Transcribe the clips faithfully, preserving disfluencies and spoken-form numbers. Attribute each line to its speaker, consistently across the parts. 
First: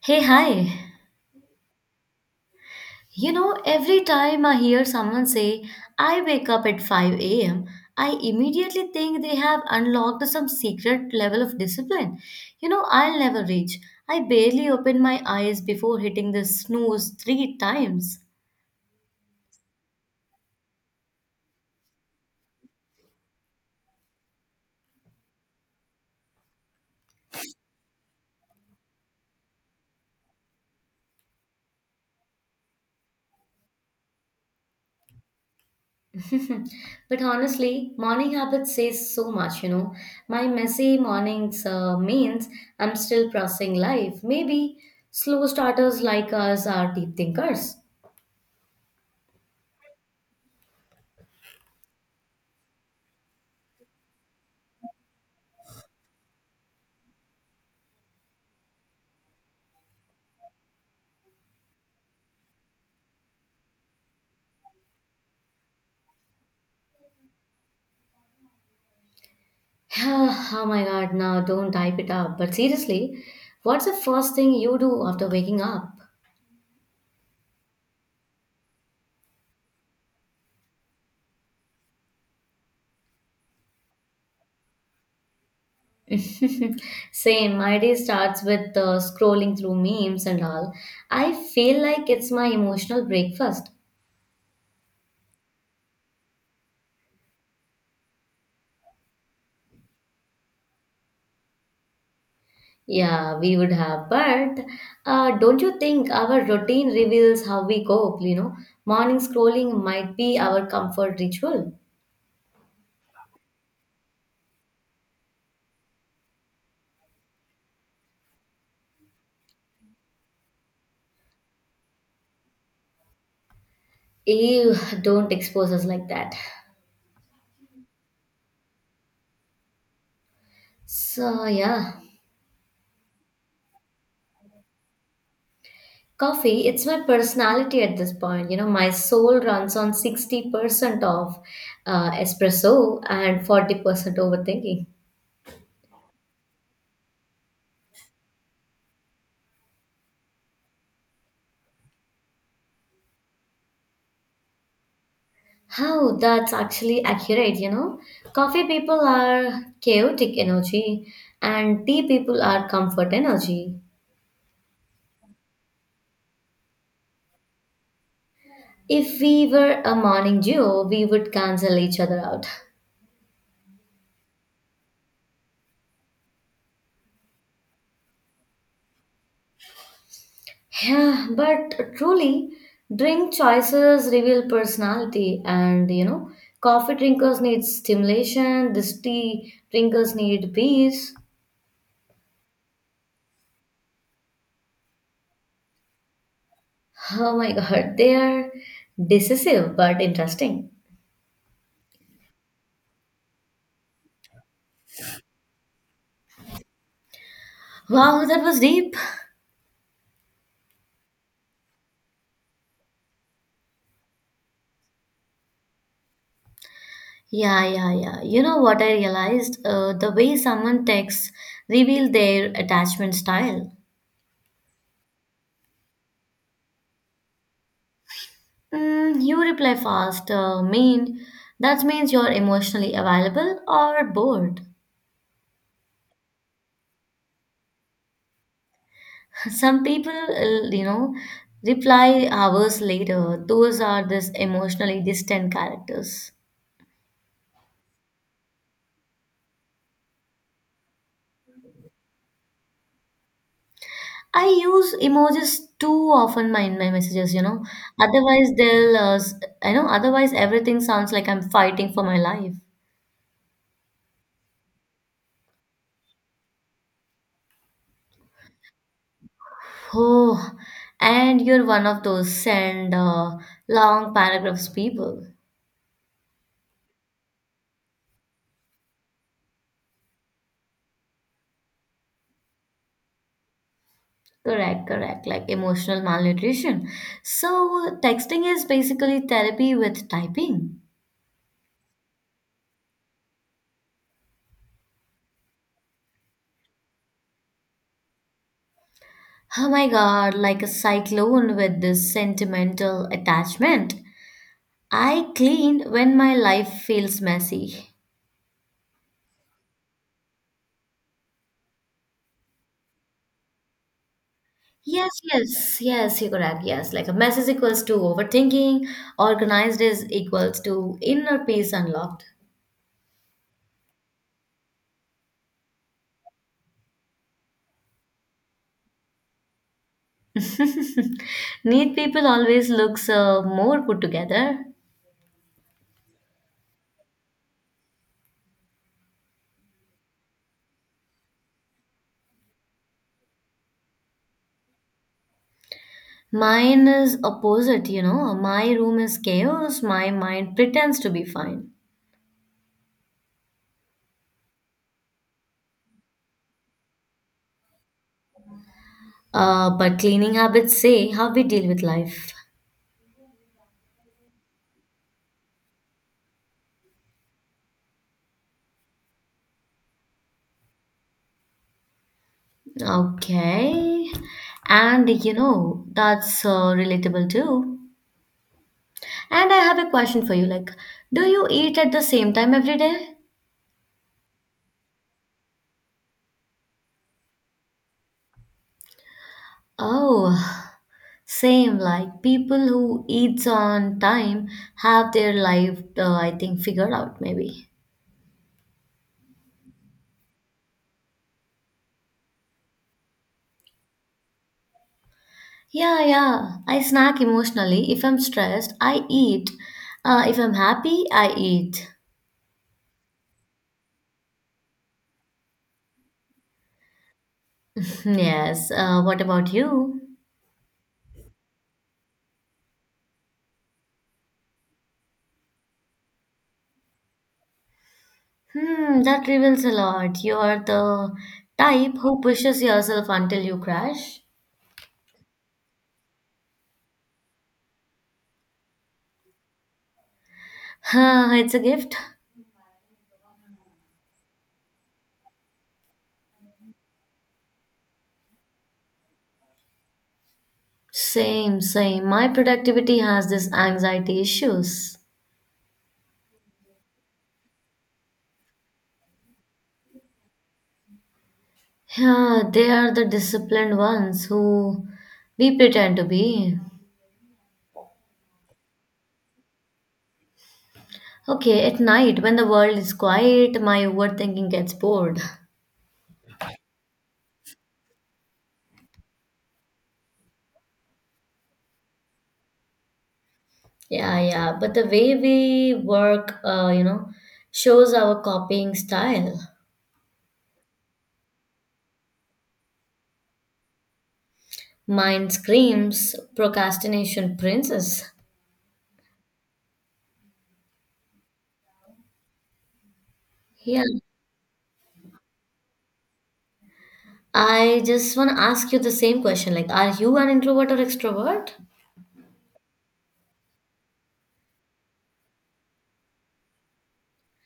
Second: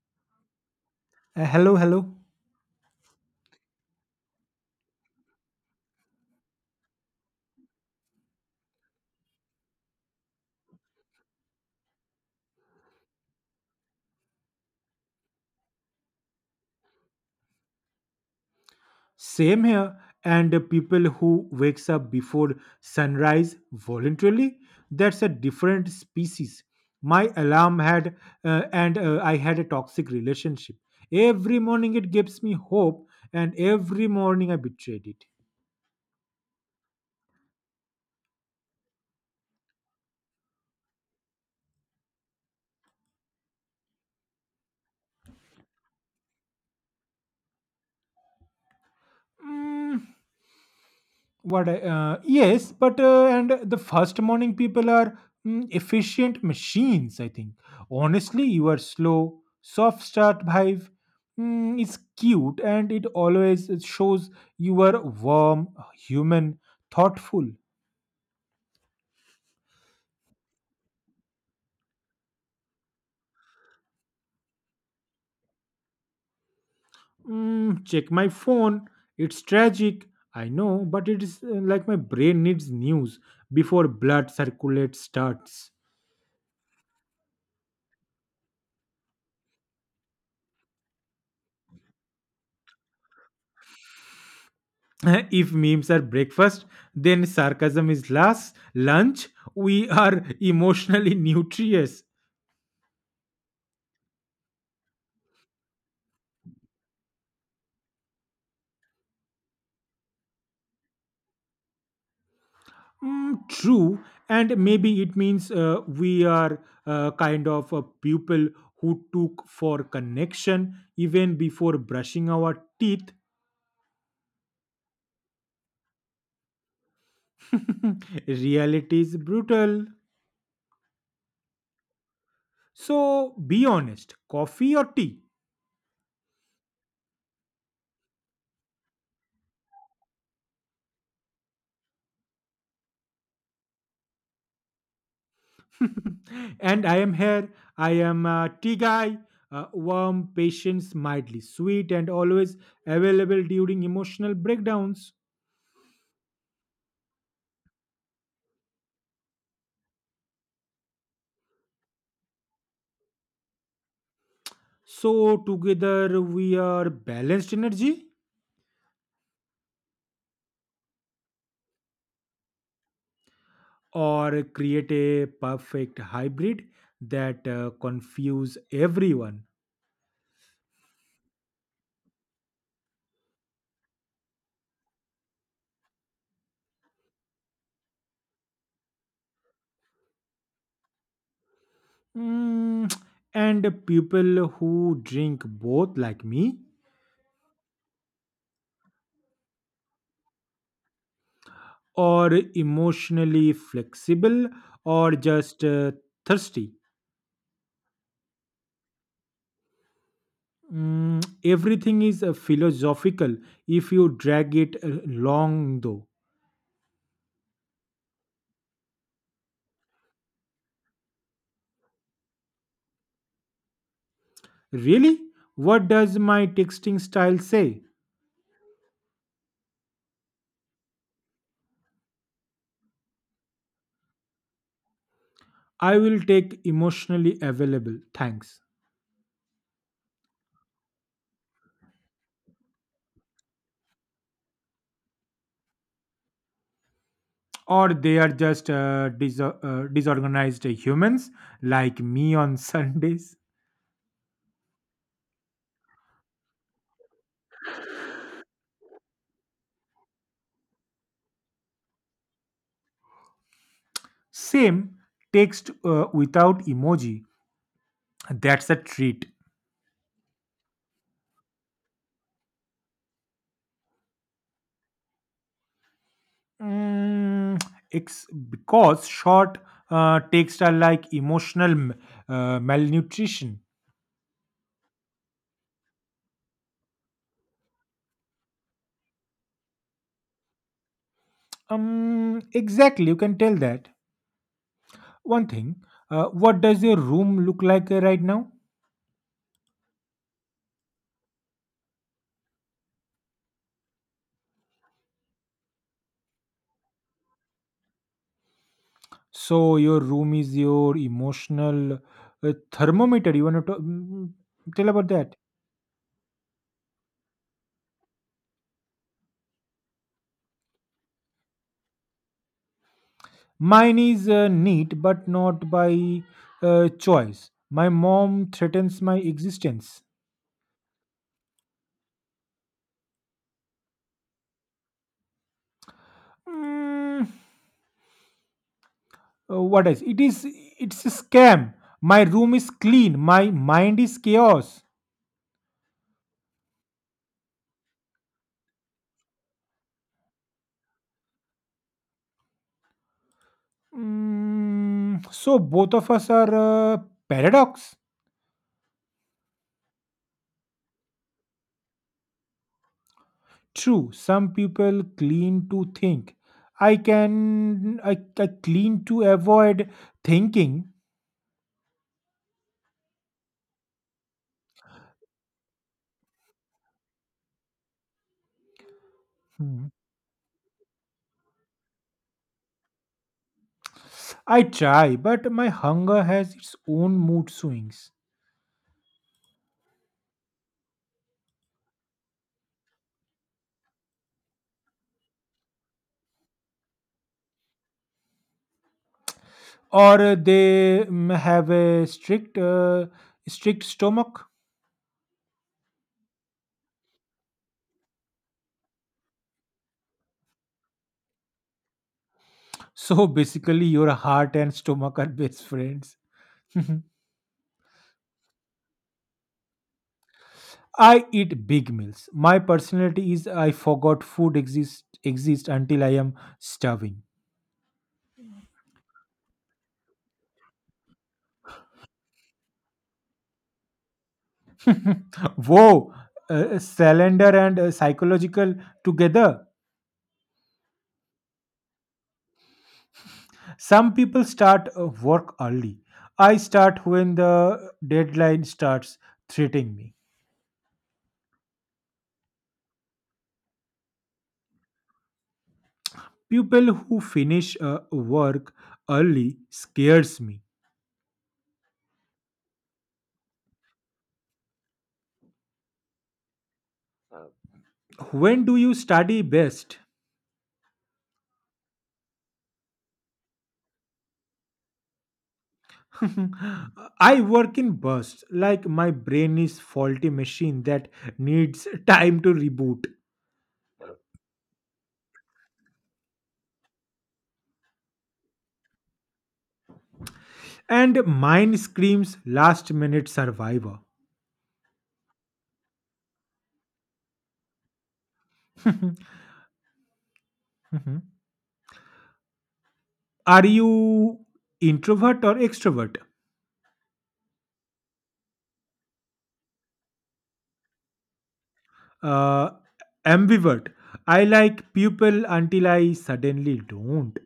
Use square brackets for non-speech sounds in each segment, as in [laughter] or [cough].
Speaker 1: Hey, hi.
Speaker 2: Uh, hello, hello.
Speaker 1: You know, every time I hear someone say, I wake up at five a m, I immediately think they have unlocked some secret level of discipline. You know, I'll never reach. I barely open my eyes before hitting the snooze three times.
Speaker 2: Same here. And the people who wakes up before sunrise voluntarily, that's a different species. My alarm had, uh, and uh, I had a toxic relationship. Every morning it gives me hope, and every morning I betrayed it.
Speaker 1: But honestly, morning habits says so much, you know. My messy mornings uh, means I'm still processing life. Maybe slow starters like us are deep thinkers.
Speaker 2: Mm, What? I- Uh, yes, but uh, and the first morning people are mm, efficient machines. I think honestly, you are slow, soft start vibe. Mm, it's cute, and it always shows you are warm, human, thoughtful.
Speaker 1: [sighs] Oh my god, now don't type it up. But seriously, what's the first thing you do after waking up?
Speaker 2: Mm, check my phone. It's tragic. I know, but it is uh, like my brain needs news before blood circulate starts.
Speaker 1: Same, my day starts with uh, scrolling through memes and all. I feel like it's my emotional breakfast.
Speaker 2: [laughs] If memes are breakfast, then sarcasm is last lunch. We are emotionally [laughs] nutritious.
Speaker 1: Yeah, we would have, but uh, don't you think our routine reveals how we cope? You know, morning scrolling might be our comfort ritual.
Speaker 2: Mm, true, and maybe it means uh, we are uh, kind of a people who took for connection even before brushing our teeth.
Speaker 1: Ew, don't expose us like that.
Speaker 2: [laughs] Reality is brutal.
Speaker 1: So, yeah.
Speaker 2: So be honest, coffee or tea?
Speaker 1: Coffee, it's my personality at this point. You know, my soul runs on sixty percent of uh, espresso and forty percent overthinking.
Speaker 2: [laughs] And I am here. I am a tea guy, uh, warm, patient, mildly sweet, and always available during emotional breakdowns.
Speaker 1: How that's actually accurate, you know? Coffee people are chaotic energy and tea people are comfort energy.
Speaker 2: So, together we are balanced energy,
Speaker 1: If we were a morning duo, we would cancel each other out.
Speaker 2: or create a perfect hybrid that uh, confuse everyone.
Speaker 1: Yeah, but truly, drink choices reveal personality, and you know, coffee drinkers need stimulation, this tea drinkers need peace.
Speaker 2: Mm, [tsk] and people who drink both, like me,
Speaker 1: Oh my god, they are decisive but interesting.
Speaker 2: or emotionally flexible or just uh, thirsty.
Speaker 1: Wow, that was deep.
Speaker 2: Mm, everything is uh, philosophical if you drag it uh, long, though.
Speaker 1: Yeah, yeah, yeah. You know what I realized? Uh, the way someone texts reveal their attachment style.
Speaker 2: Really? What does my texting style say?
Speaker 1: Mm, you reply fast, uh, mean. That means you're emotionally available or bored.
Speaker 2: I will take emotionally available, thanks.
Speaker 1: Some people, uh, you know, reply hours later. Those are these emotionally distant characters.
Speaker 2: Or they are just uh, dis- uh, disorganized humans like me on [laughs] Sundays.
Speaker 1: I use emojis too often my- in my messages, you know. Otherwise, they'll, uh, s- I know, otherwise, everything sounds like I'm fighting for my life.
Speaker 2: Same, text uh, without emoji. That's a treat.
Speaker 1: Oh, and you're one of those send uh, long paragraphs people.
Speaker 2: Mm, ex- because short uh, texts are like emotional m- uh, malnutrition.
Speaker 1: Correct, correct, like emotional malnutrition. So, texting is basically therapy with typing.
Speaker 2: Um, exactly. You can tell that. One thing, uh, what does your room look like uh, right now?
Speaker 1: Oh my god, like a cyclone with this sentimental attachment. I cleaned when my life feels messy.
Speaker 2: So your room is your emotional uh, thermometer. You want to mm, mm, tell about
Speaker 1: Yes,
Speaker 2: that?
Speaker 1: yes, yes, you could have. Yes, like a mess is equals to overthinking, organized is equals to inner peace unlocked.
Speaker 2: Mine is uh, neat, but not by uh, choice. My mom threatens my existence.
Speaker 1: Neat people always looks uh, more put together.
Speaker 2: Mm, uh, what else? It is. It's a scam. My room is clean. My mind is chaos.
Speaker 1: Mine is opposite, you know. My room is chaos, my mind pretends to be fine.
Speaker 2: Mm, so both of us are uh, paradox.
Speaker 1: Uh, but cleaning habits say how we deal with life.
Speaker 2: True, some people clean to think. I can I, I clean to avoid thinking.
Speaker 1: Okay. And you know, that's uh, relatable too. And I have
Speaker 2: Hmm.
Speaker 1: a question for you like, do you eat at the same time every day?
Speaker 2: I try, but my hunger has its own mood swings.
Speaker 1: Oh, same. Like, people who eats on time have their life, uh, I think, figured out maybe.
Speaker 2: Or uh, they mm, have a strict uh, strict stomach. [laughs]
Speaker 1: Yeah, yeah. I snack emotionally. If I'm stressed, I eat. Uh, if I'm happy, I eat.
Speaker 2: So basically, your heart and stomach are best friends.
Speaker 1: [laughs] Yes. Uh, what about you?
Speaker 2: [laughs] I eat big meals. My personality is I forgot food exists exist until I am starving.
Speaker 1: Hmm, that reveals a lot. You're the type who pushes yourself until you crash.
Speaker 2: [laughs] Whoa, uh, calendar and uh, psychological together.
Speaker 1: Huh, it's a gift.
Speaker 2: Some people start uh, work early. I start when the deadline starts threatening me.
Speaker 1: Same, same. My productivity has this anxiety issues.
Speaker 2: People who finish uh, work early scares me.
Speaker 1: Yeah, they are the disciplined ones who we pretend to be.
Speaker 2: When do you study best?
Speaker 1: Okay, at night when the world is quiet, my overthinking gets bored.
Speaker 2: [laughs] I work in bursts, like my brain is faulty machine that needs time to reboot,
Speaker 1: Yeah, yeah, but the way we work, uh, you know, shows our copying style.
Speaker 2: and mine screams last minute survivor.
Speaker 1: Mine screams procrastination princess.
Speaker 2: [laughs] Are
Speaker 1: Yeah.
Speaker 2: you introvert or extrovert?
Speaker 1: I just want to ask you the same question like, are you an introvert or extrovert?
Speaker 2: Uh, Ambivert. I like people until I suddenly don't.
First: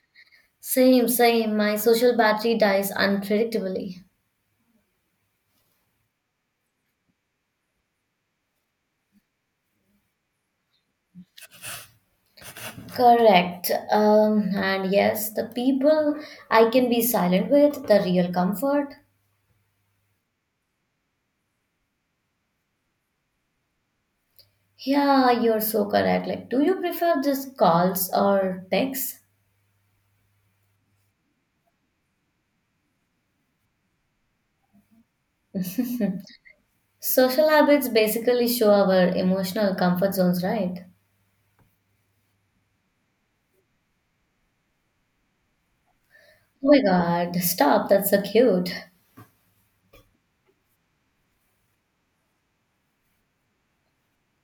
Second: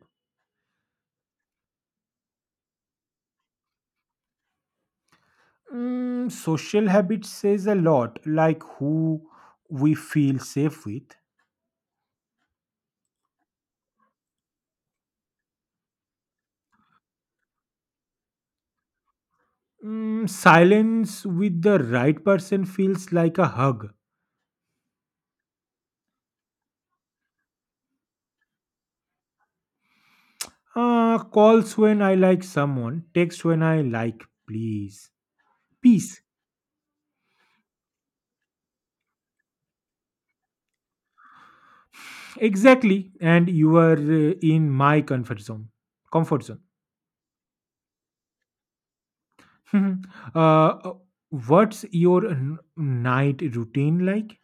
Speaker 1: Same, same. My social battery dies unpredictably.
Speaker 2: Mm, social habits says a lot, like who we feel safe with.
Speaker 1: Correct. Um, and yes, the people I can be silent with, the real comfort.
Speaker 2: Mm, silence with the right person feels like a hug.
Speaker 1: Yeah, you're so correct. Like, do you prefer just calls or texts?
Speaker 2: Uh, calls when I like someone, text when I like please. Peace.
Speaker 1: Social habits basically show our emotional comfort zones, right?
Speaker 2: Exactly. And you are uh, in my comfort zone. Comfort zone.
Speaker 1: Oh my god, stop, that's so cute.
Speaker 2: [laughs] Mhm. Uh, uh, what's your n- night routine like?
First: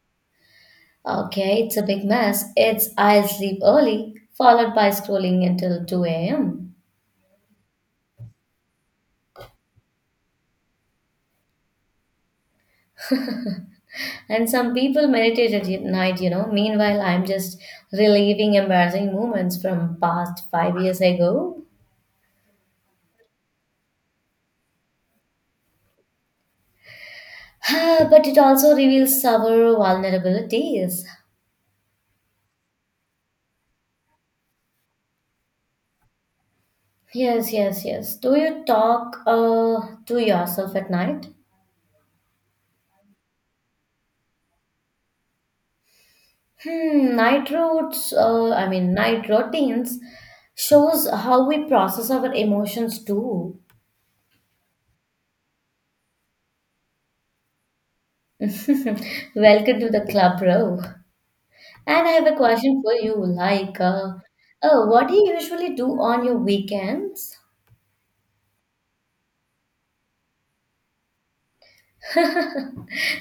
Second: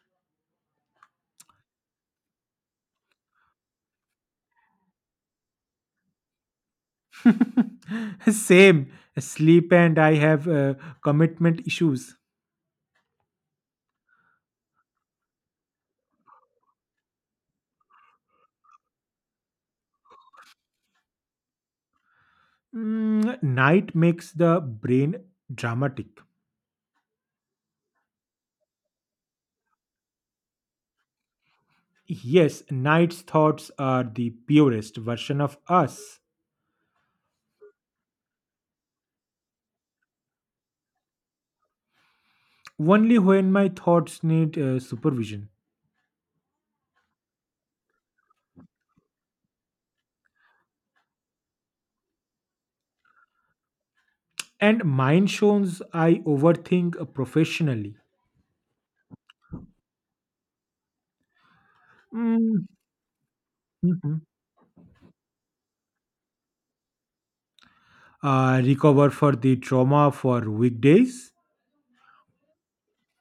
Speaker 1: Okay, it's a big mess. It's I sleep early, followed by scrolling until two a m.
Speaker 2: [laughs] Same. Sleep and I have uh, commitment issues.
Speaker 1: And some people meditate at night, you know. Meanwhile, I'm just reliving embarrassing moments from past five years ago.
Speaker 2: Mm, night makes the brain dramatic.
Speaker 1: [sighs] But it also reveals our vulnerabilities.
Speaker 2: Yes, night's thoughts are the purest version of us.
Speaker 1: Yes, yes, yes. Do you talk uh, to yourself at night?
Speaker 2: Only when my thoughts need uh, supervision.
Speaker 1: Hmm, night routes, uh, I mean, night routines shows how we process our emotions too.
Speaker 2: And mine shows I overthink professionally.
Speaker 1: Welcome to the club, bro. And I have a
Speaker 2: Mm,
Speaker 1: question for you, like, uh,
Speaker 2: mhm.
Speaker 1: oh, what do you usually do on your weekends?
Speaker 2: Uh, recover for the trauma for weekdays.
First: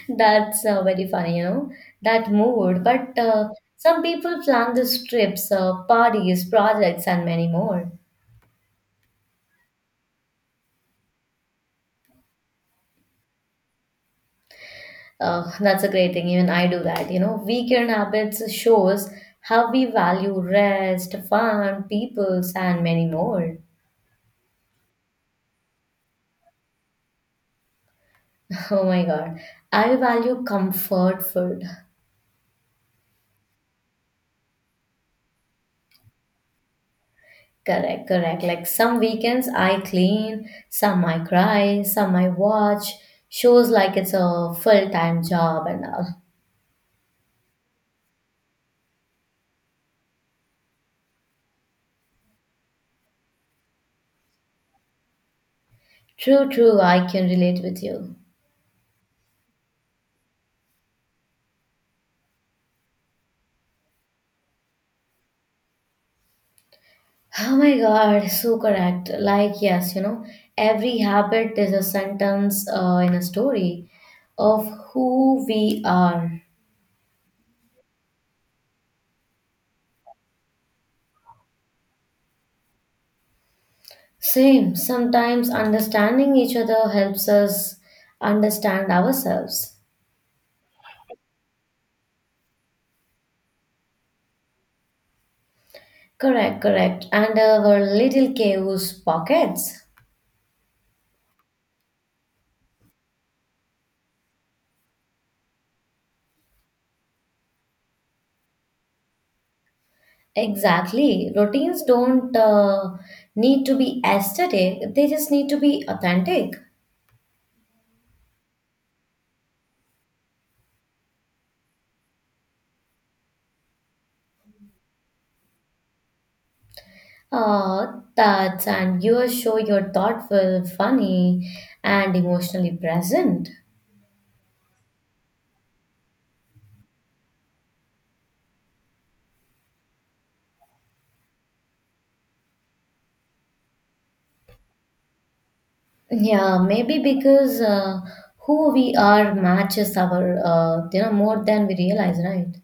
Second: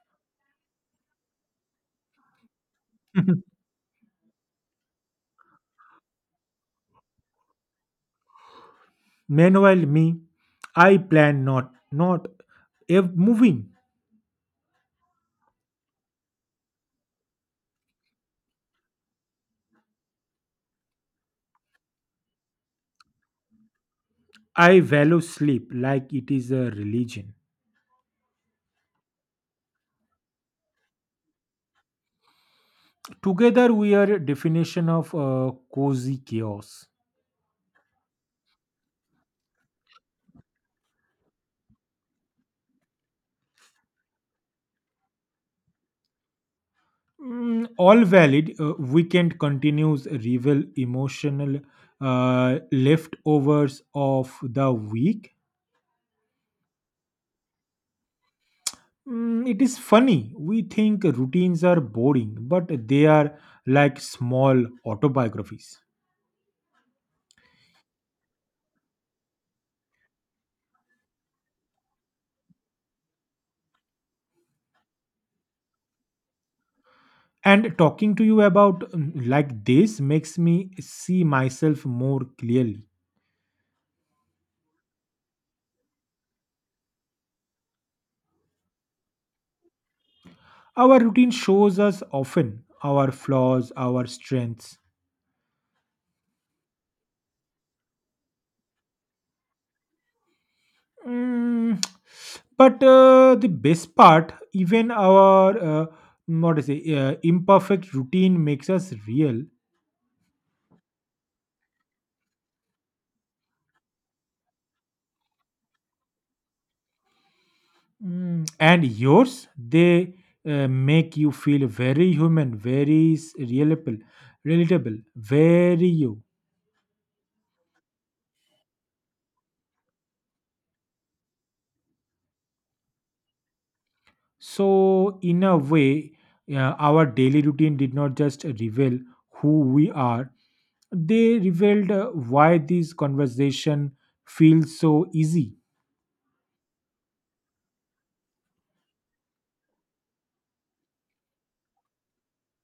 Speaker 1: That's uh, very funny, you know, that mood. But uh,
Speaker 2: [laughs]
Speaker 1: Some people plan these trips, uh, parties, projects, and many more.
Speaker 2: Meanwhile, me, I plan not, not ev- moving.
Speaker 1: Uh, that's a great thing. Even I do that. You know, weekend habits shows how we value rest, fun, peoples, and many more. [laughs]
Speaker 2: I value sleep like it is a religion.
Speaker 1: Oh my God. I value comfort food.
Speaker 2: Together, we are a definition of uh, cozy chaos.
Speaker 1: Correct, correct. Like some weekends I clean, some I cry, some I watch. Shows like it's a full-time job and all.
Speaker 2: Mm, all valid. Uh, weekend continues reveal emotional uh, leftovers of the week.
Speaker 1: True, true. I can relate with you.
Speaker 2: Mm, it is funny. We think routines are boring, but they are like small autobiographies.
Speaker 1: Oh my God, so correct. Like, yes, you know, every habit is a sentence uh, in a story of who we are.
Speaker 2: And talking to you about um, like this makes me see myself more clearly.
Speaker 1: Same, sometimes understanding each other helps us understand ourselves.
Speaker 2: Our routine shows us often our flaws, our strengths.
Speaker 1: Correct, correct. And our little chaos pockets.
Speaker 2: Mm, [tsk] but uh, the best part, even our uh, what to say, uh, imperfect routine makes us real.
Speaker 1: Exactly. Routines don't uh, need to be aesthetic, they just need to be authentic.
Speaker 2: Mm, and yours, they uh, make you feel very human, very s- relatable, relatable, very you.
Speaker 1: Ah, that's and you show you're thoughtful, funny, and emotionally present.
Speaker 2: So, in a way, uh, our daily routine did not just reveal who we are, they revealed uh, why this conversation feels so easy. [laughs]
Speaker 1: Yeah, maybe because uh, who we are matches our, uh, you know, more than we realize, right?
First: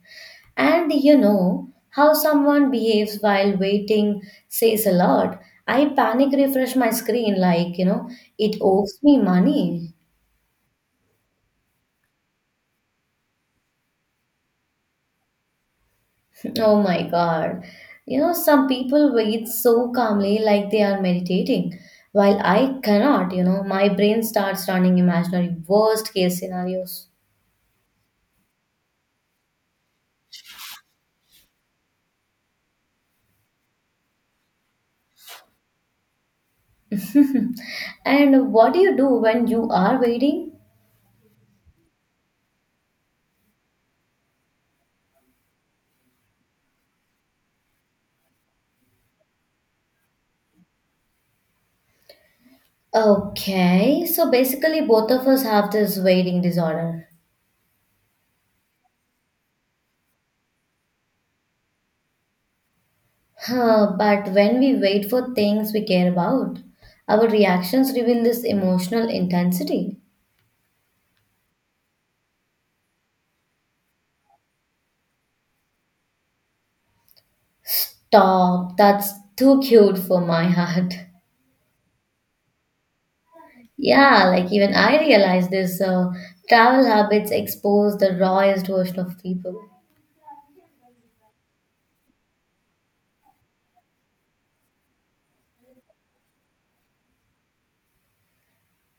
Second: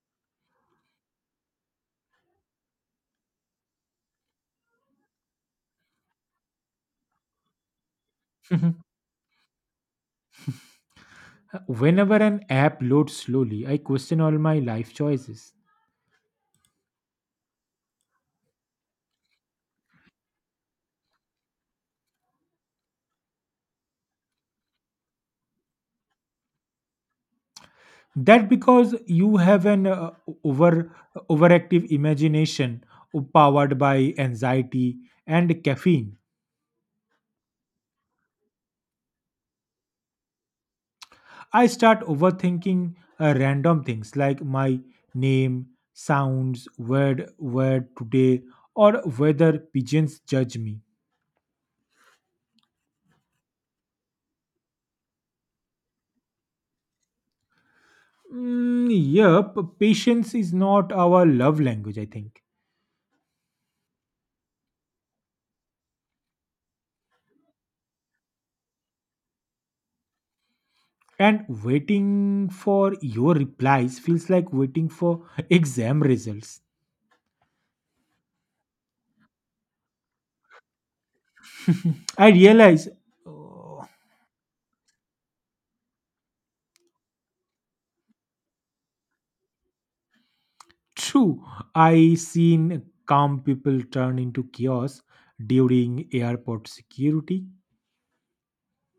Speaker 1: And you know, how someone behaves while waiting says a lot. I panic refresh my screen like, you know, it
Speaker 2: Mhm.
Speaker 1: owes me money.
Speaker 2: Whenever an app loads slowly, I question all my life choices.
Speaker 1: Oh my God. You know, some people wait so calmly like they are meditating, while I cannot, you know, my brain starts running imaginary worst case scenarios.
Speaker 2: That because you have an uh, over overactive imagination powered by anxiety and caffeine.
Speaker 1: And what do you do when you are waiting?
Speaker 2: I start overthinking uh, random things like my name, sounds, word, word today, or whether pigeons judge me.
Speaker 1: Okay, so basically, both of us have this waiting disorder.
Speaker 2: Mm, yep, patience is not our love language, I think.
Speaker 1: Huh, but when we wait for things we care about, our reactions reveal this emotional intensity.
Speaker 2: And waiting for your replies feels like waiting for [laughs] exam results.
Speaker 1: Stop, that's too cute for my [laughs] heart.
Speaker 2: I realize.
Speaker 1: Yeah, like even I realize this uh, travel habits expose the rawest version of people.
Speaker 2: True, I seen calm people turn into chaos during airport security.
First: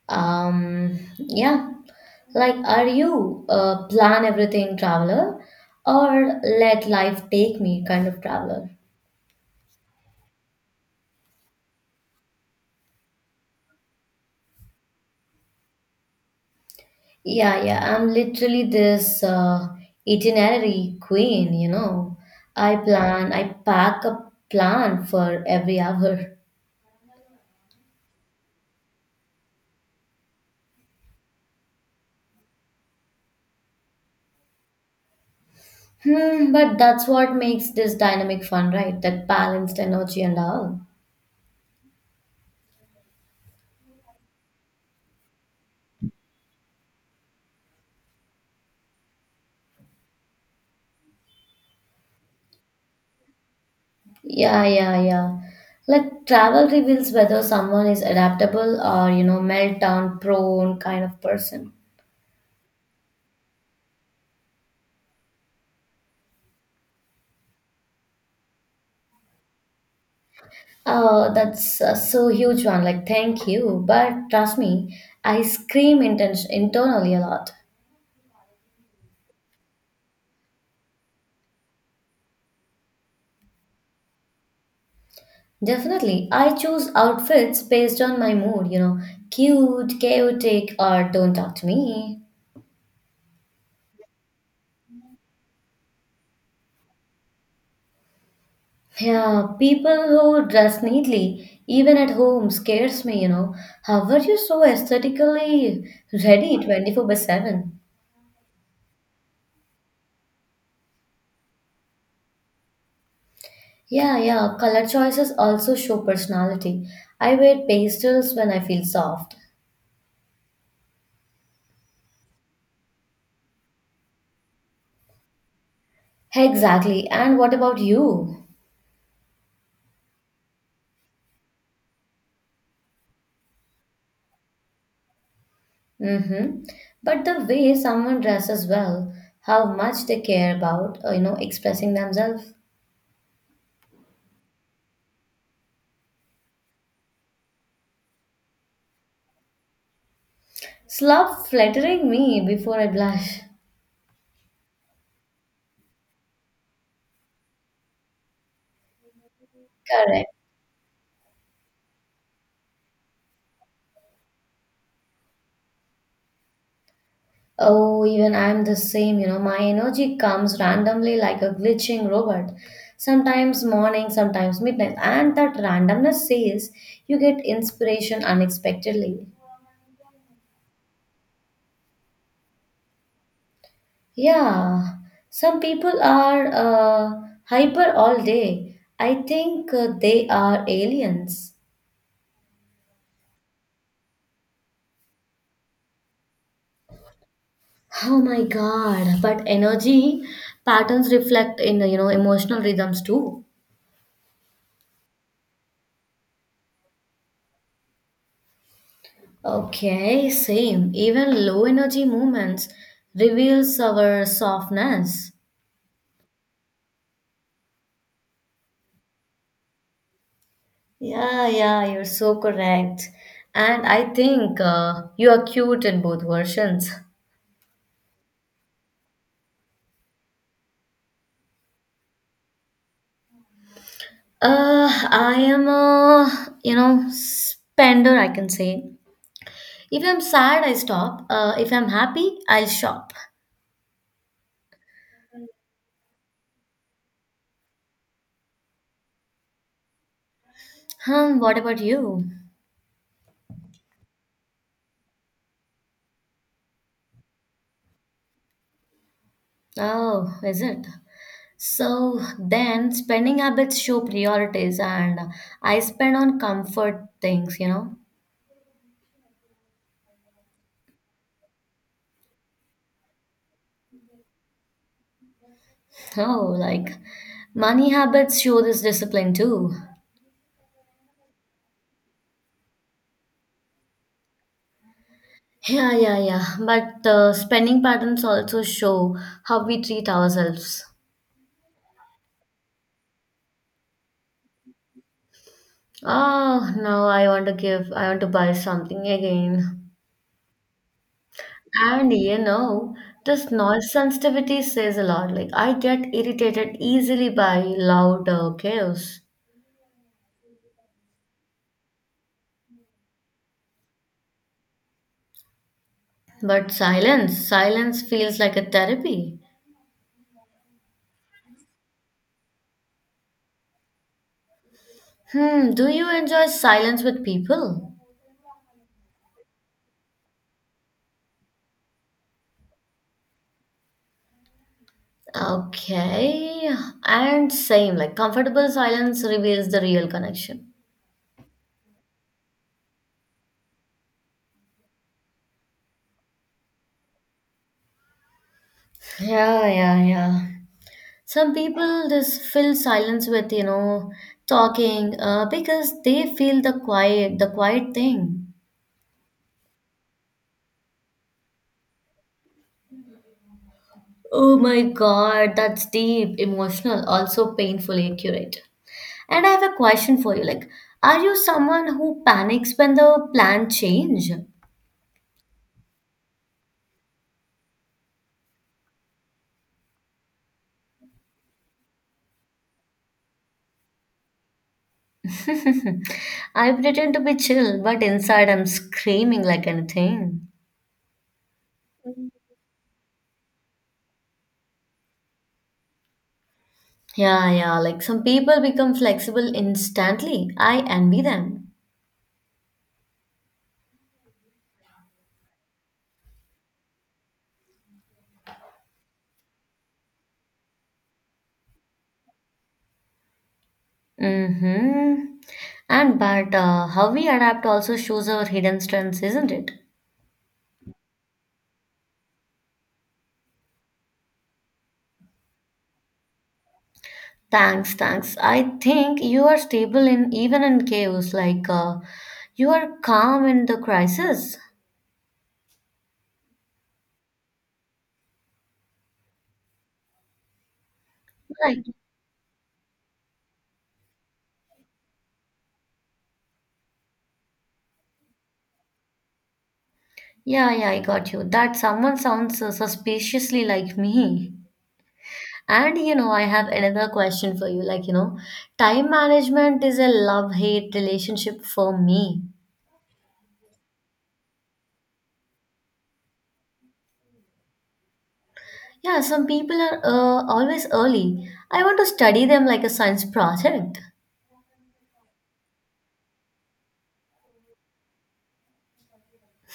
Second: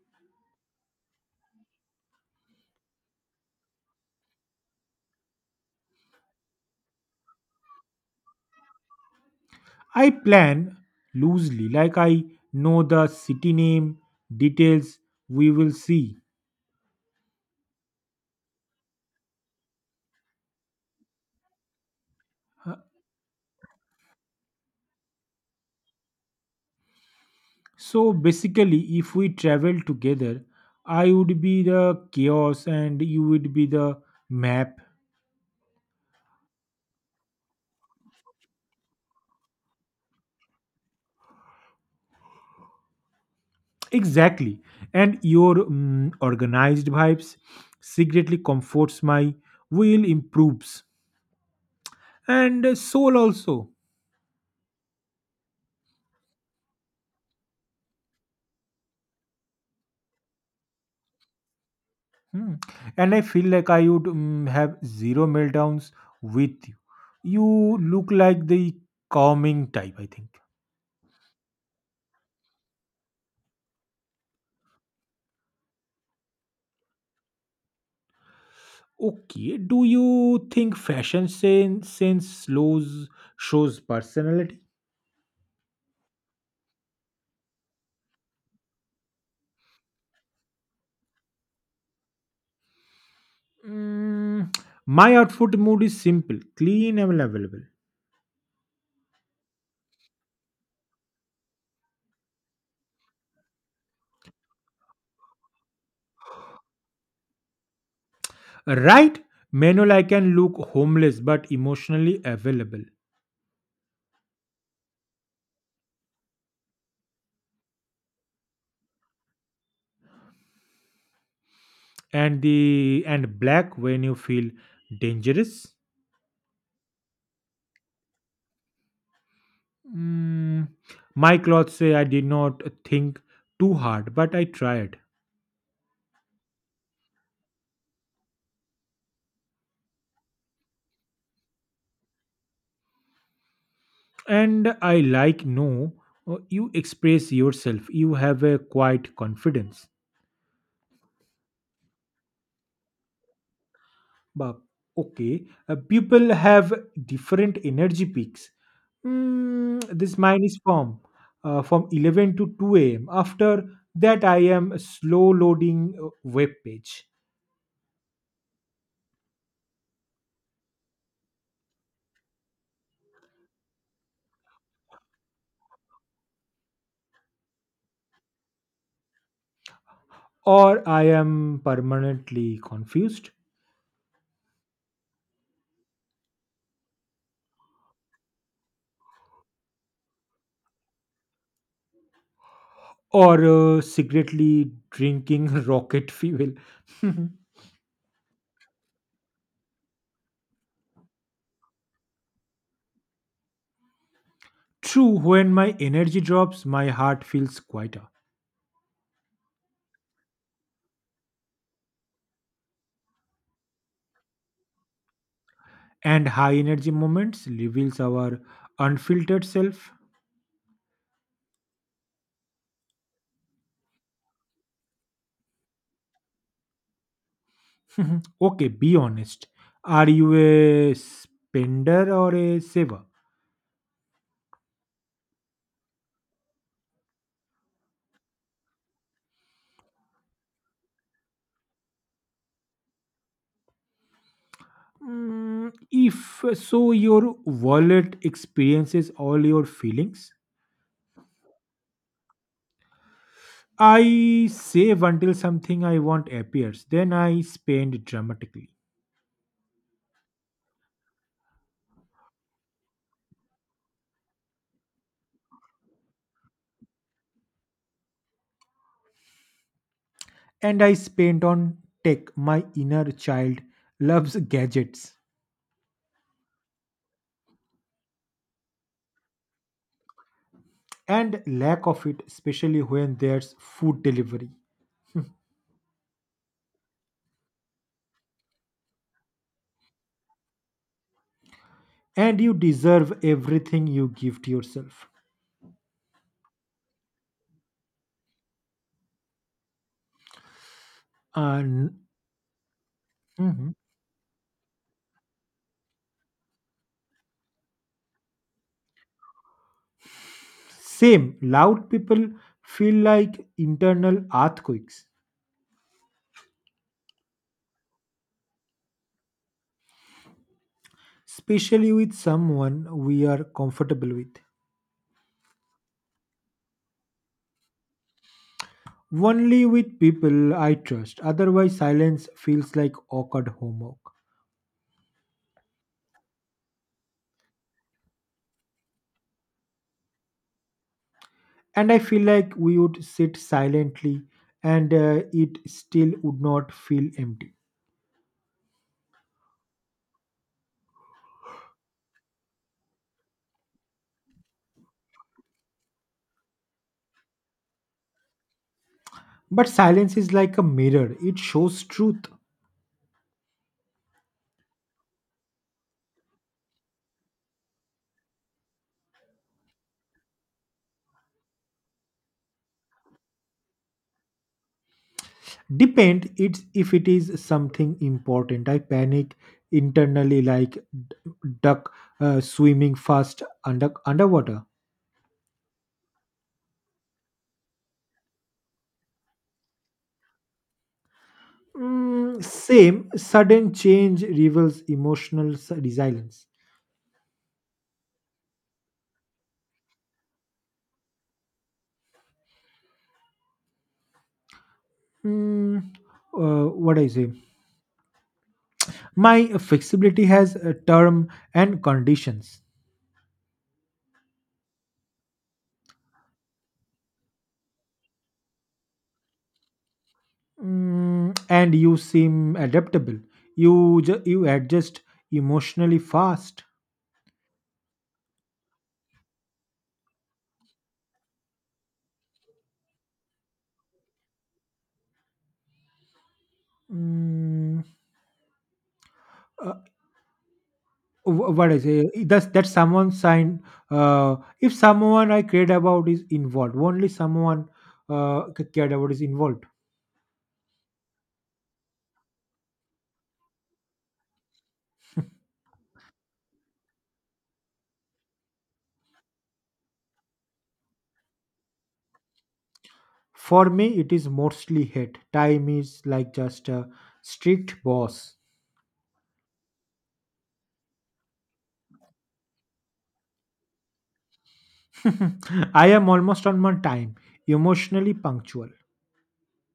Speaker 1: Um, yeah, like are you a plan everything traveler or let life take me kind of traveler?
Speaker 2: I plan loosely, like I know the city name, details we will see.
Speaker 1: Yeah, yeah, I'm literally this uh, itinerary queen, you know.
Speaker 2: Uh,
Speaker 1: I plan, I pack a plan for every hour.
Speaker 2: So basically, if we travel together, I would be the chaos and you would be the map.
Speaker 1: Hmm, but that's what makes this dynamic fun, right? That balanced energy and all.
Speaker 2: Exactly. And your mm, organized vibes secretly comforts my will improves. And soul also.
Speaker 1: Yeah, yeah, yeah. Like travel reveals whether someone is adaptable or, you know, meltdown prone kind of person.
Speaker 2: Hmm. And I feel like I would mm, have zero meltdowns with you. You look like the calming type, I think.
Speaker 1: Oh, that's uh, so huge one. Like, thank you. But trust me, I scream inten- internally a lot.
Speaker 2: Okay, do you think fashion sense, sense slows shows personality?
Speaker 1: Definitely. I choose outfits based on my mood, you know, cute, chaotic, or don't talk to me.
Speaker 2: Mm, my outfit mood is simple, clean and available.
Speaker 1: Yeah, people who dress neatly, even at home, scares me, you know. How are you so aesthetically ready twenty-four by seven?
Speaker 2: Right? Manual I can look homeless but emotionally available.
Speaker 1: Yeah, yeah, color choices also show personality. I wear pastels when I feel soft.
Speaker 2: And the and black when you feel dangerous.
Speaker 1: Exactly, and what about you?
Speaker 2: Mm, my clothes say I did not think too hard, but I tried.
Speaker 1: Mm-hmm. But the way someone dresses well, how much they care about, uh, you know, expressing themselves.
Speaker 2: And I like no, uh, you express yourself. You have a quiet confidence.
Speaker 1: Stop flattering me before I blush.
Speaker 2: But okay, uh, people have different energy peaks. Mm, this
Speaker 1: Correct.
Speaker 2: mine is from uh, from eleven to two a m. After that, I am slow loading uh, web page,
Speaker 1: Oh, even I'm the same, you know. My energy comes randomly like a glitching robot. Sometimes morning, sometimes midnight. And that randomness says you get inspiration unexpectedly.
Speaker 2: or I am permanently confused.
Speaker 1: Yeah, some people are uh, hyper all day. I think uh, they are aliens.
Speaker 2: Or uh, secretly drinking [laughs] rocket fuel.
Speaker 1: Oh my god, but energy patterns reflect in, you know, emotional rhythms too.
Speaker 2: [laughs] True, when my energy drops, my heart feels quieter,
Speaker 1: Okay, same. Even low energy movements reveals our softness.
Speaker 2: and high energy moments reveals our unfiltered self.
Speaker 1: Yeah, yeah, you're so correct. And I think uh, you are cute in both versions.
Speaker 2: Okay, be honest. Are you a spender or a saver?
Speaker 1: Uh, I am a, you know, spender, I can say. If I'm sad, I stop. Uh, if I'm happy, I'll shop.
Speaker 2: Mm, if so, your wallet experiences all your feelings.
Speaker 1: Hmm, what about you?
Speaker 2: I save until something I want appears, then I spend dramatically.
Speaker 1: Oh, is it? So then spending habits show priorities and I spend on comfort things, you know.
Speaker 2: And I spent on tech. My inner child loves gadgets
Speaker 1: Oh, like money habits show this discipline too.
Speaker 2: and lack of it, especially when there's food delivery.
Speaker 1: Yeah, yeah, yeah. But uh, Spending patterns also show how we treat ourselves.
Speaker 2: And you deserve everything you give to yourself.
Speaker 1: Oh, now I want to give, I want to buy something again.
Speaker 2: And
Speaker 1: And you know, this
Speaker 2: mhm.
Speaker 1: noise sensitivity says a lot. Like, I get irritated easily by loud uh, chaos.
Speaker 2: Same, loud people feel like internal earthquakes,
Speaker 1: But silence, silence feels like a therapy.
Speaker 2: especially with someone we are comfortable with.
Speaker 1: Hmm, do you enjoy silence with people?
Speaker 2: Only with people I trust, otherwise, silence feels like awkward homework.
Speaker 1: Okay, and same, like comfortable silence reveals the real connection.
Speaker 2: And I feel like we would sit silently and uh, it still would not feel empty.
Speaker 1: Yeah, yeah, yeah. Some people just fill silence with, you know, talking, uh, because they feel the quiet, the quiet thing.
Speaker 2: But silence is like a mirror, it shows truth.
Speaker 1: Oh my God, that's deep, emotional, also painfully accurate. And I have a question for you. Like, are you someone who panics when the plan change?
Speaker 2: Depend it's if it is something important, I panic internally like d- duck uh, swimming fast under underwater.
Speaker 1: [laughs] I pretend to be chill, but inside I'm screaming like anything.
Speaker 2: Mm, same, sudden change reveals emotional s- resilience.
Speaker 1: Yeah, yeah. Like some people become flexible instantly. I envy them.
Speaker 2: Mm, uh, what I say, my flexibility has a term and conditions.
Speaker 1: Mm-hmm. And but uh, How we adapt also shows our hidden strengths, isn't it?
Speaker 2: Mm, and you seem adaptable. You ju- you adjust emotionally fast.
Speaker 1: Thanks, thanks. I think you are stable in even in chaos. Like uh, you are calm in the crisis.
Speaker 2: Mm, uh, wh- what is
Speaker 1: Right.
Speaker 2: it? That's that's someone sign. Uh, if someone I cared about is involved, only someone uh, c- cared about is involved.
Speaker 1: Yeah, yeah, I got you. That someone sounds uh, suspiciously like me. And you know, I have another question for you. Like, you know, time management is a love-hate relationship for me.
Speaker 2: For me, it is mostly hate. Time is like just a strict boss.
Speaker 1: Yeah, some people are uh, always early. I want to study them like a science project.
Speaker 2: [laughs] I am almost on my time, emotionally punctual.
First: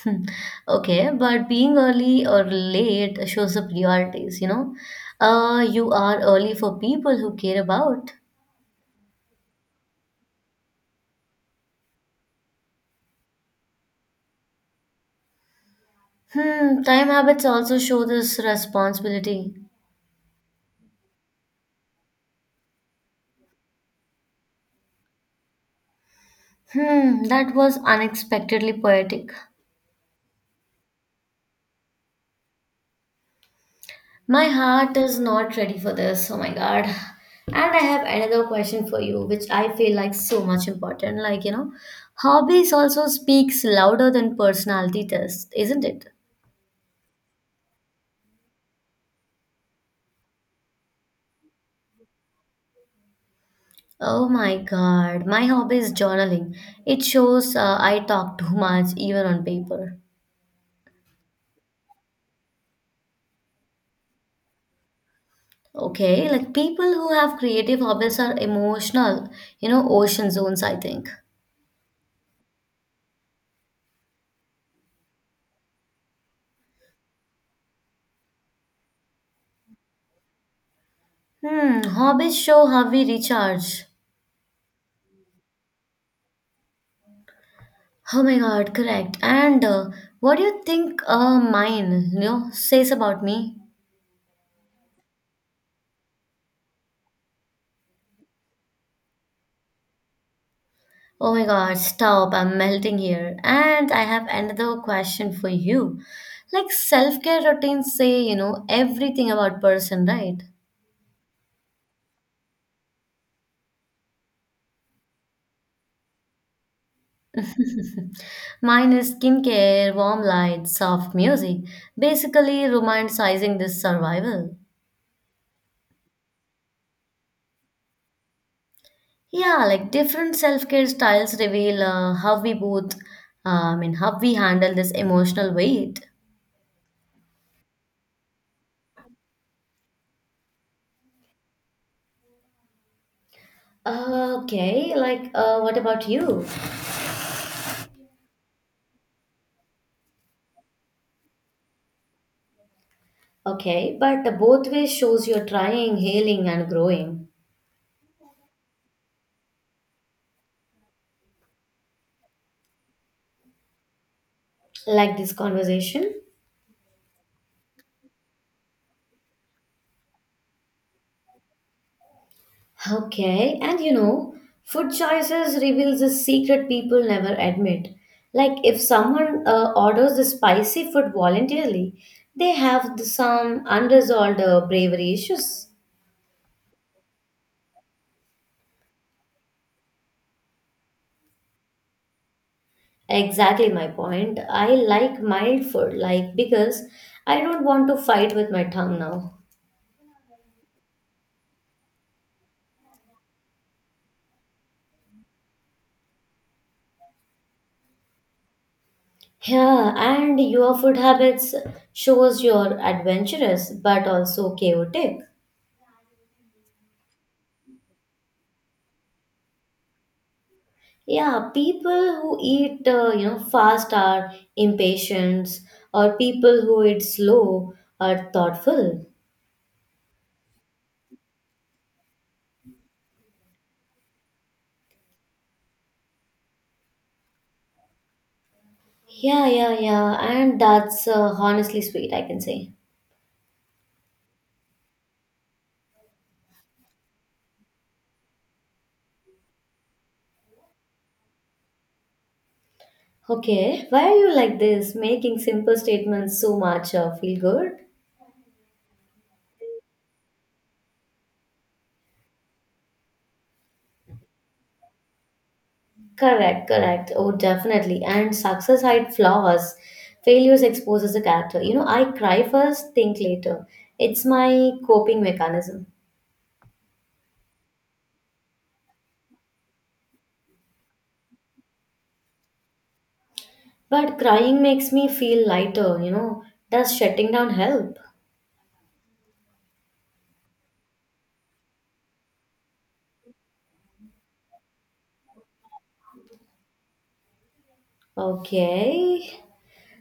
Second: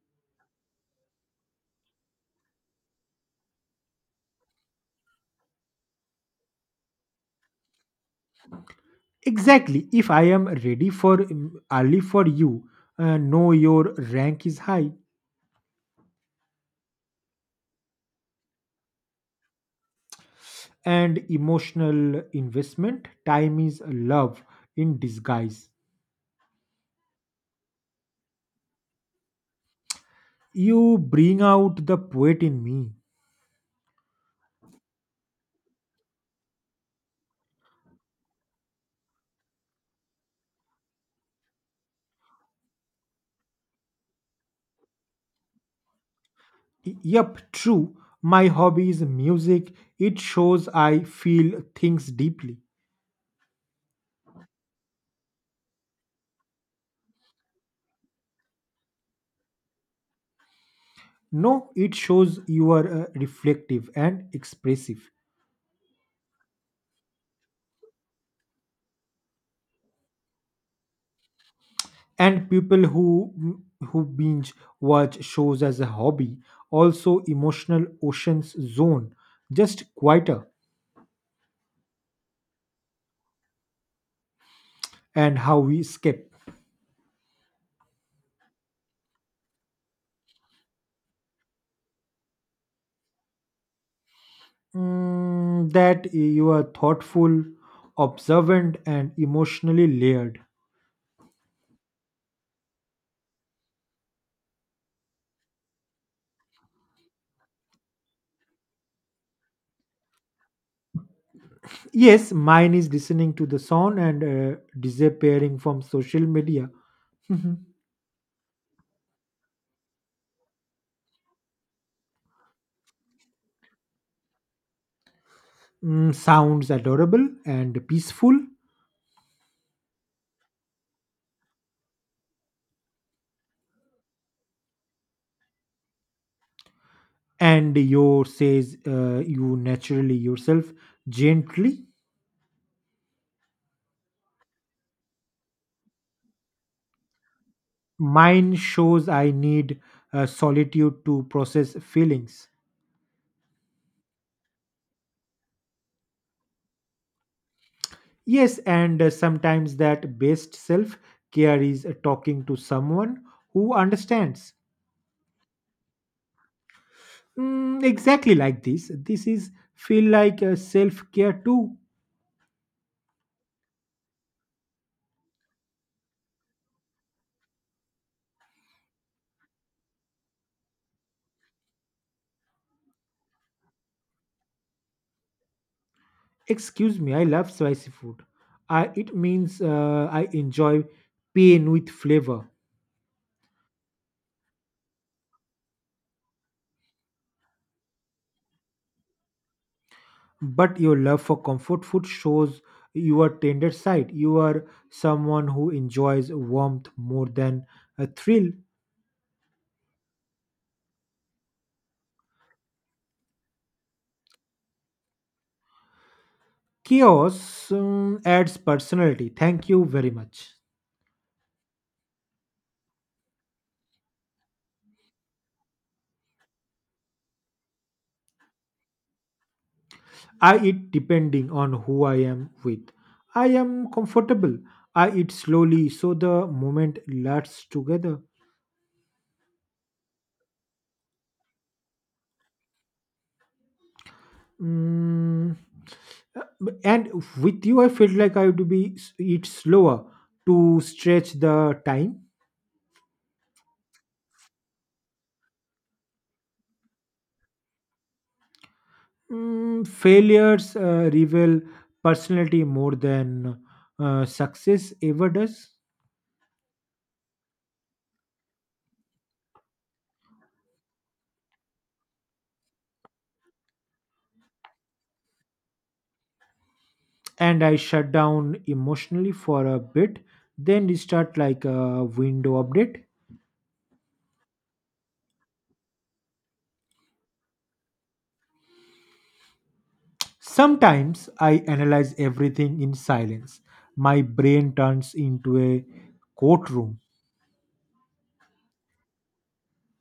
Speaker 1: Hmm. Okay, but being early or late shows the priorities, you know. Uh, you are early for people who care about.
Speaker 2: Exactly. If I am ready for mm, early for you, uh, know your rank is high
Speaker 1: Hmm, time habits also show this responsibility.
Speaker 2: and emotional investment. Time is love in disguise.
Speaker 1: Hmm, that was unexpectedly poetic.
Speaker 2: You bring out the poet in me.
Speaker 1: My heart is not ready for this. Oh my god. And I have another question for you, which I feel like so much important. Like, you know, hobbies also speaks louder than personality test, isn't it?
Speaker 2: Y- Yup, true. My hobby is music. It shows I feel things deeply.
Speaker 1: Oh my god. My hobby is journaling. It shows uh, I talk too much even on paper.
Speaker 2: No, it shows you are uh, reflective and expressive.
Speaker 1: Okay, like people who have creative hobbies are emotional, you know, ocean zones, I think.
Speaker 2: And people who who binge watch shows as a hobby, also emotional oceans zone, just quieter.
Speaker 1: Hmm, hobbies show how we recharge.
Speaker 2: And how we escape.
Speaker 1: Oh my God, correct. And uh, What do you think uh, mine, you know, says about me?
Speaker 2: Mm, that you are thoughtful, observant and emotionally layered.
Speaker 1: Oh my God, stop, I'm melting here. And I have another question for you. Like self-care routines say, you know, everything about person, right?
Speaker 2: Yes, mine is listening to the sound and uh, disappearing from social media. Mhm.
Speaker 1: Mine is skincare, warm light, soft music, basically romanticizing this survival.
Speaker 2: Mm, sounds adorable and peaceful.
Speaker 1: Yeah, like different self-care styles reveal uh, how we both, uh, I mean, how we handle this emotional weight.
Speaker 2: And your says uh, you naturally yourself gently.
Speaker 1: Okay, like uh, what about you?
Speaker 2: Mine shows I need uh, solitude to process feelings.
Speaker 1: Okay, but the both ways shows you're trying, healing, and growing.
Speaker 2: Yes, and uh, sometimes that best self care is uh, talking to someone who understands.
Speaker 1: Like this conversation.
Speaker 2: Mm, exactly like this. This is feel like uh, self care too.
Speaker 1: Okay, and you know, food choices reveals a secret people never admit. Like if someone uh, orders the spicy food voluntarily, they have the, some unresolved uh, bravery issues.
Speaker 2: Excuse me, I love spicy food. I, it means uh, I enjoy pain with flavor.
Speaker 1: Exactly my point. I like mild food, like because I don't want to fight with my tongue now.
Speaker 2: But your love for comfort food shows your tender side. You are someone who enjoys warmth more than a thrill.
Speaker 1: Yeah, and your food habits shows you're adventurous but also chaotic.
Speaker 2: Chaos um, adds personality. Thank you very much.
Speaker 1: Yeah, people who eat uh, you know fast are impatient, or people who eat slow are thoughtful.
Speaker 2: I eat depending on who I am with. I am comfortable. I eat slowly so the moment lasts together.
Speaker 1: Yeah, yeah, yeah, and that's uh, honestly sweet, I can say.
Speaker 2: Mm, and with you, I felt like I would be eat slower to stretch the time.
Speaker 1: Okay, why are you like this, making simple statements so much uh, feel good?
Speaker 2: Mm, failures uh, reveal personality more than uh, success ever does.
Speaker 1: Correct, correct. Oh, definitely. And success hides flaws. Failures exposes a character. You know, I cry first, think later. It's my coping mechanism.
Speaker 2: And I shut down emotionally for a bit, then restart like a window update.
Speaker 1: But crying makes me feel lighter, you know. Does shutting down help?
Speaker 2: Sometimes I analyze everything in silence. My brain turns into a courtroom.
Speaker 1: Okay.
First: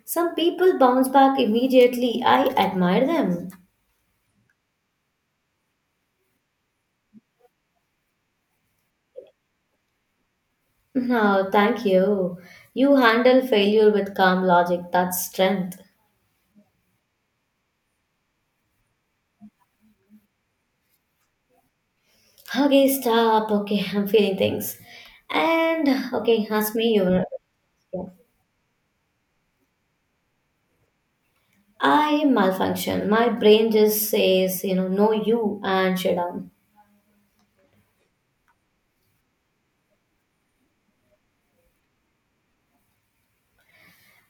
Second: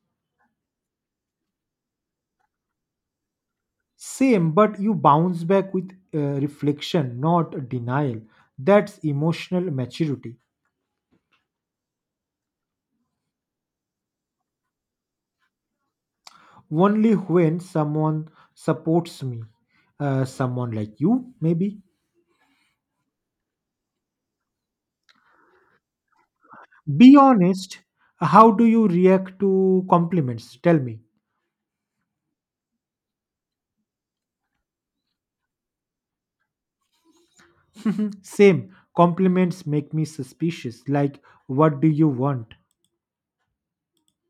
Speaker 1: Some people bounce back immediately. I admire them.
Speaker 2: Same, but you bounce back with uh, reflection, not denial. That's emotional maturity.
Speaker 1: No, thank you. You handle failure with calm logic. That's strength.
Speaker 2: Only when someone supports me, uh, someone like you maybe.
Speaker 1: Okay, stop. Okay, [laughs] I'm feeling things. And okay, ask me
Speaker 2: Be
Speaker 1: your.
Speaker 2: honest, how do you react to compliments? Tell me.
Speaker 1: I malfunction. My brain just says, you know, no, you and shut down.
Speaker 2: Same, compliments make me suspicious like what do you want.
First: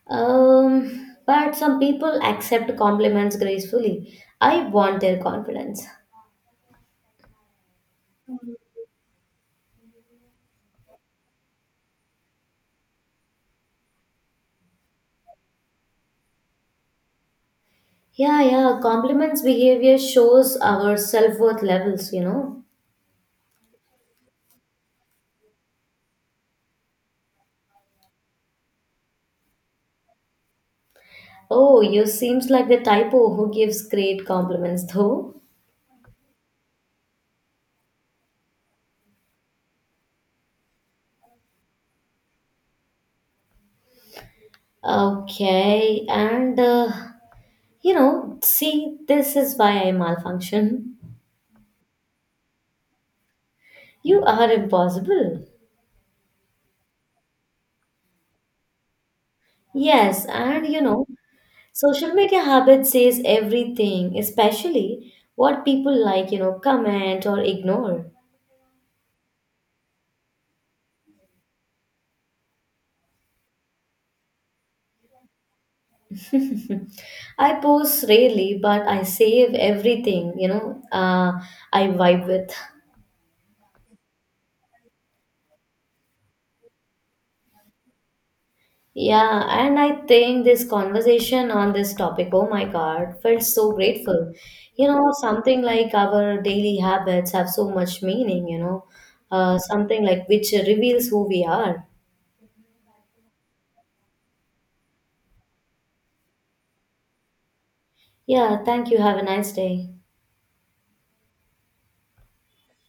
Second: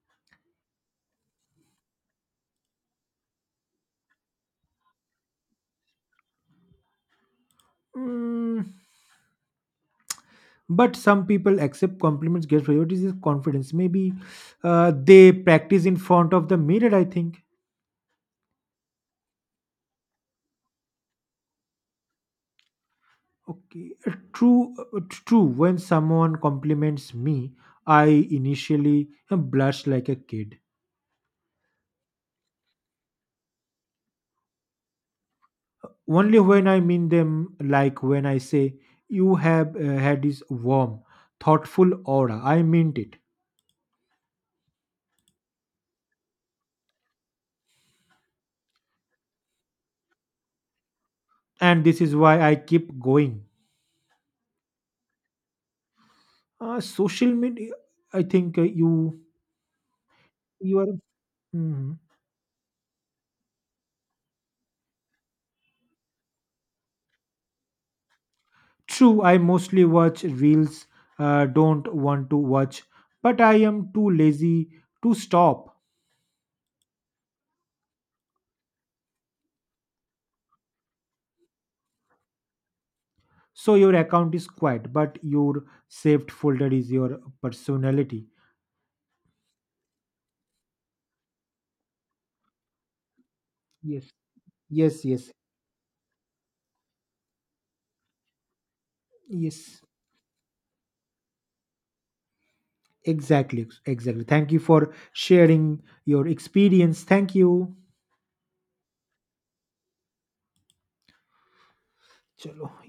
Speaker 1: Um, but some people accept compliments gracefully. I want their confidence.
Speaker 2: Mm, but some people accept compliments, get priorities is confidence maybe, uh, they practice in front of the mirror, I think.
Speaker 1: Yeah, yeah, compliments behavior shows our self worth levels, you know.
Speaker 2: Okay, uh, true uh, true when someone compliments me, I initially uh, blush like a kid.
Speaker 1: Oh, you seems like the typo who gives great compliments, though.
Speaker 2: Only when I mean them, like when I say you have uh, had this warm, thoughtful aura, I meant it.
Speaker 1: Okay, and uh, You know, see, this is why I malfunction.
Speaker 2: And this is why I keep going.
Speaker 1: You are impossible.
Speaker 2: Uh, social media, I think, uh, you
Speaker 1: Yes, and
Speaker 2: you
Speaker 1: you
Speaker 2: are.
Speaker 1: know,
Speaker 2: Mhm.
Speaker 1: social media habit says everything, especially what people like, you know, comment or ignore.
Speaker 2: True. I mostly watch reels. Uh, don't want to watch, but I am too lazy to stop.
Speaker 1: [laughs] I post rarely, but I save everything, you know, uh, I vibe with. [laughs]
Speaker 2: So your account is quiet, but your saved folder is your personality.
Speaker 1: Yeah, and I think this conversation on this topic, oh my God, felt so
Speaker 2: Yes.
Speaker 1: grateful. You
Speaker 2: Yes.
Speaker 1: know,
Speaker 2: Yes.
Speaker 1: something like our daily habits have so much meaning, you know, uh,
Speaker 2: Yes.
Speaker 1: something like which reveals who we are.
Speaker 2: Exactly, exactly. Thank you for sharing your experience. Thank you.
Speaker 1: Yeah, thank you. Have a nice day.
Speaker 2: चलो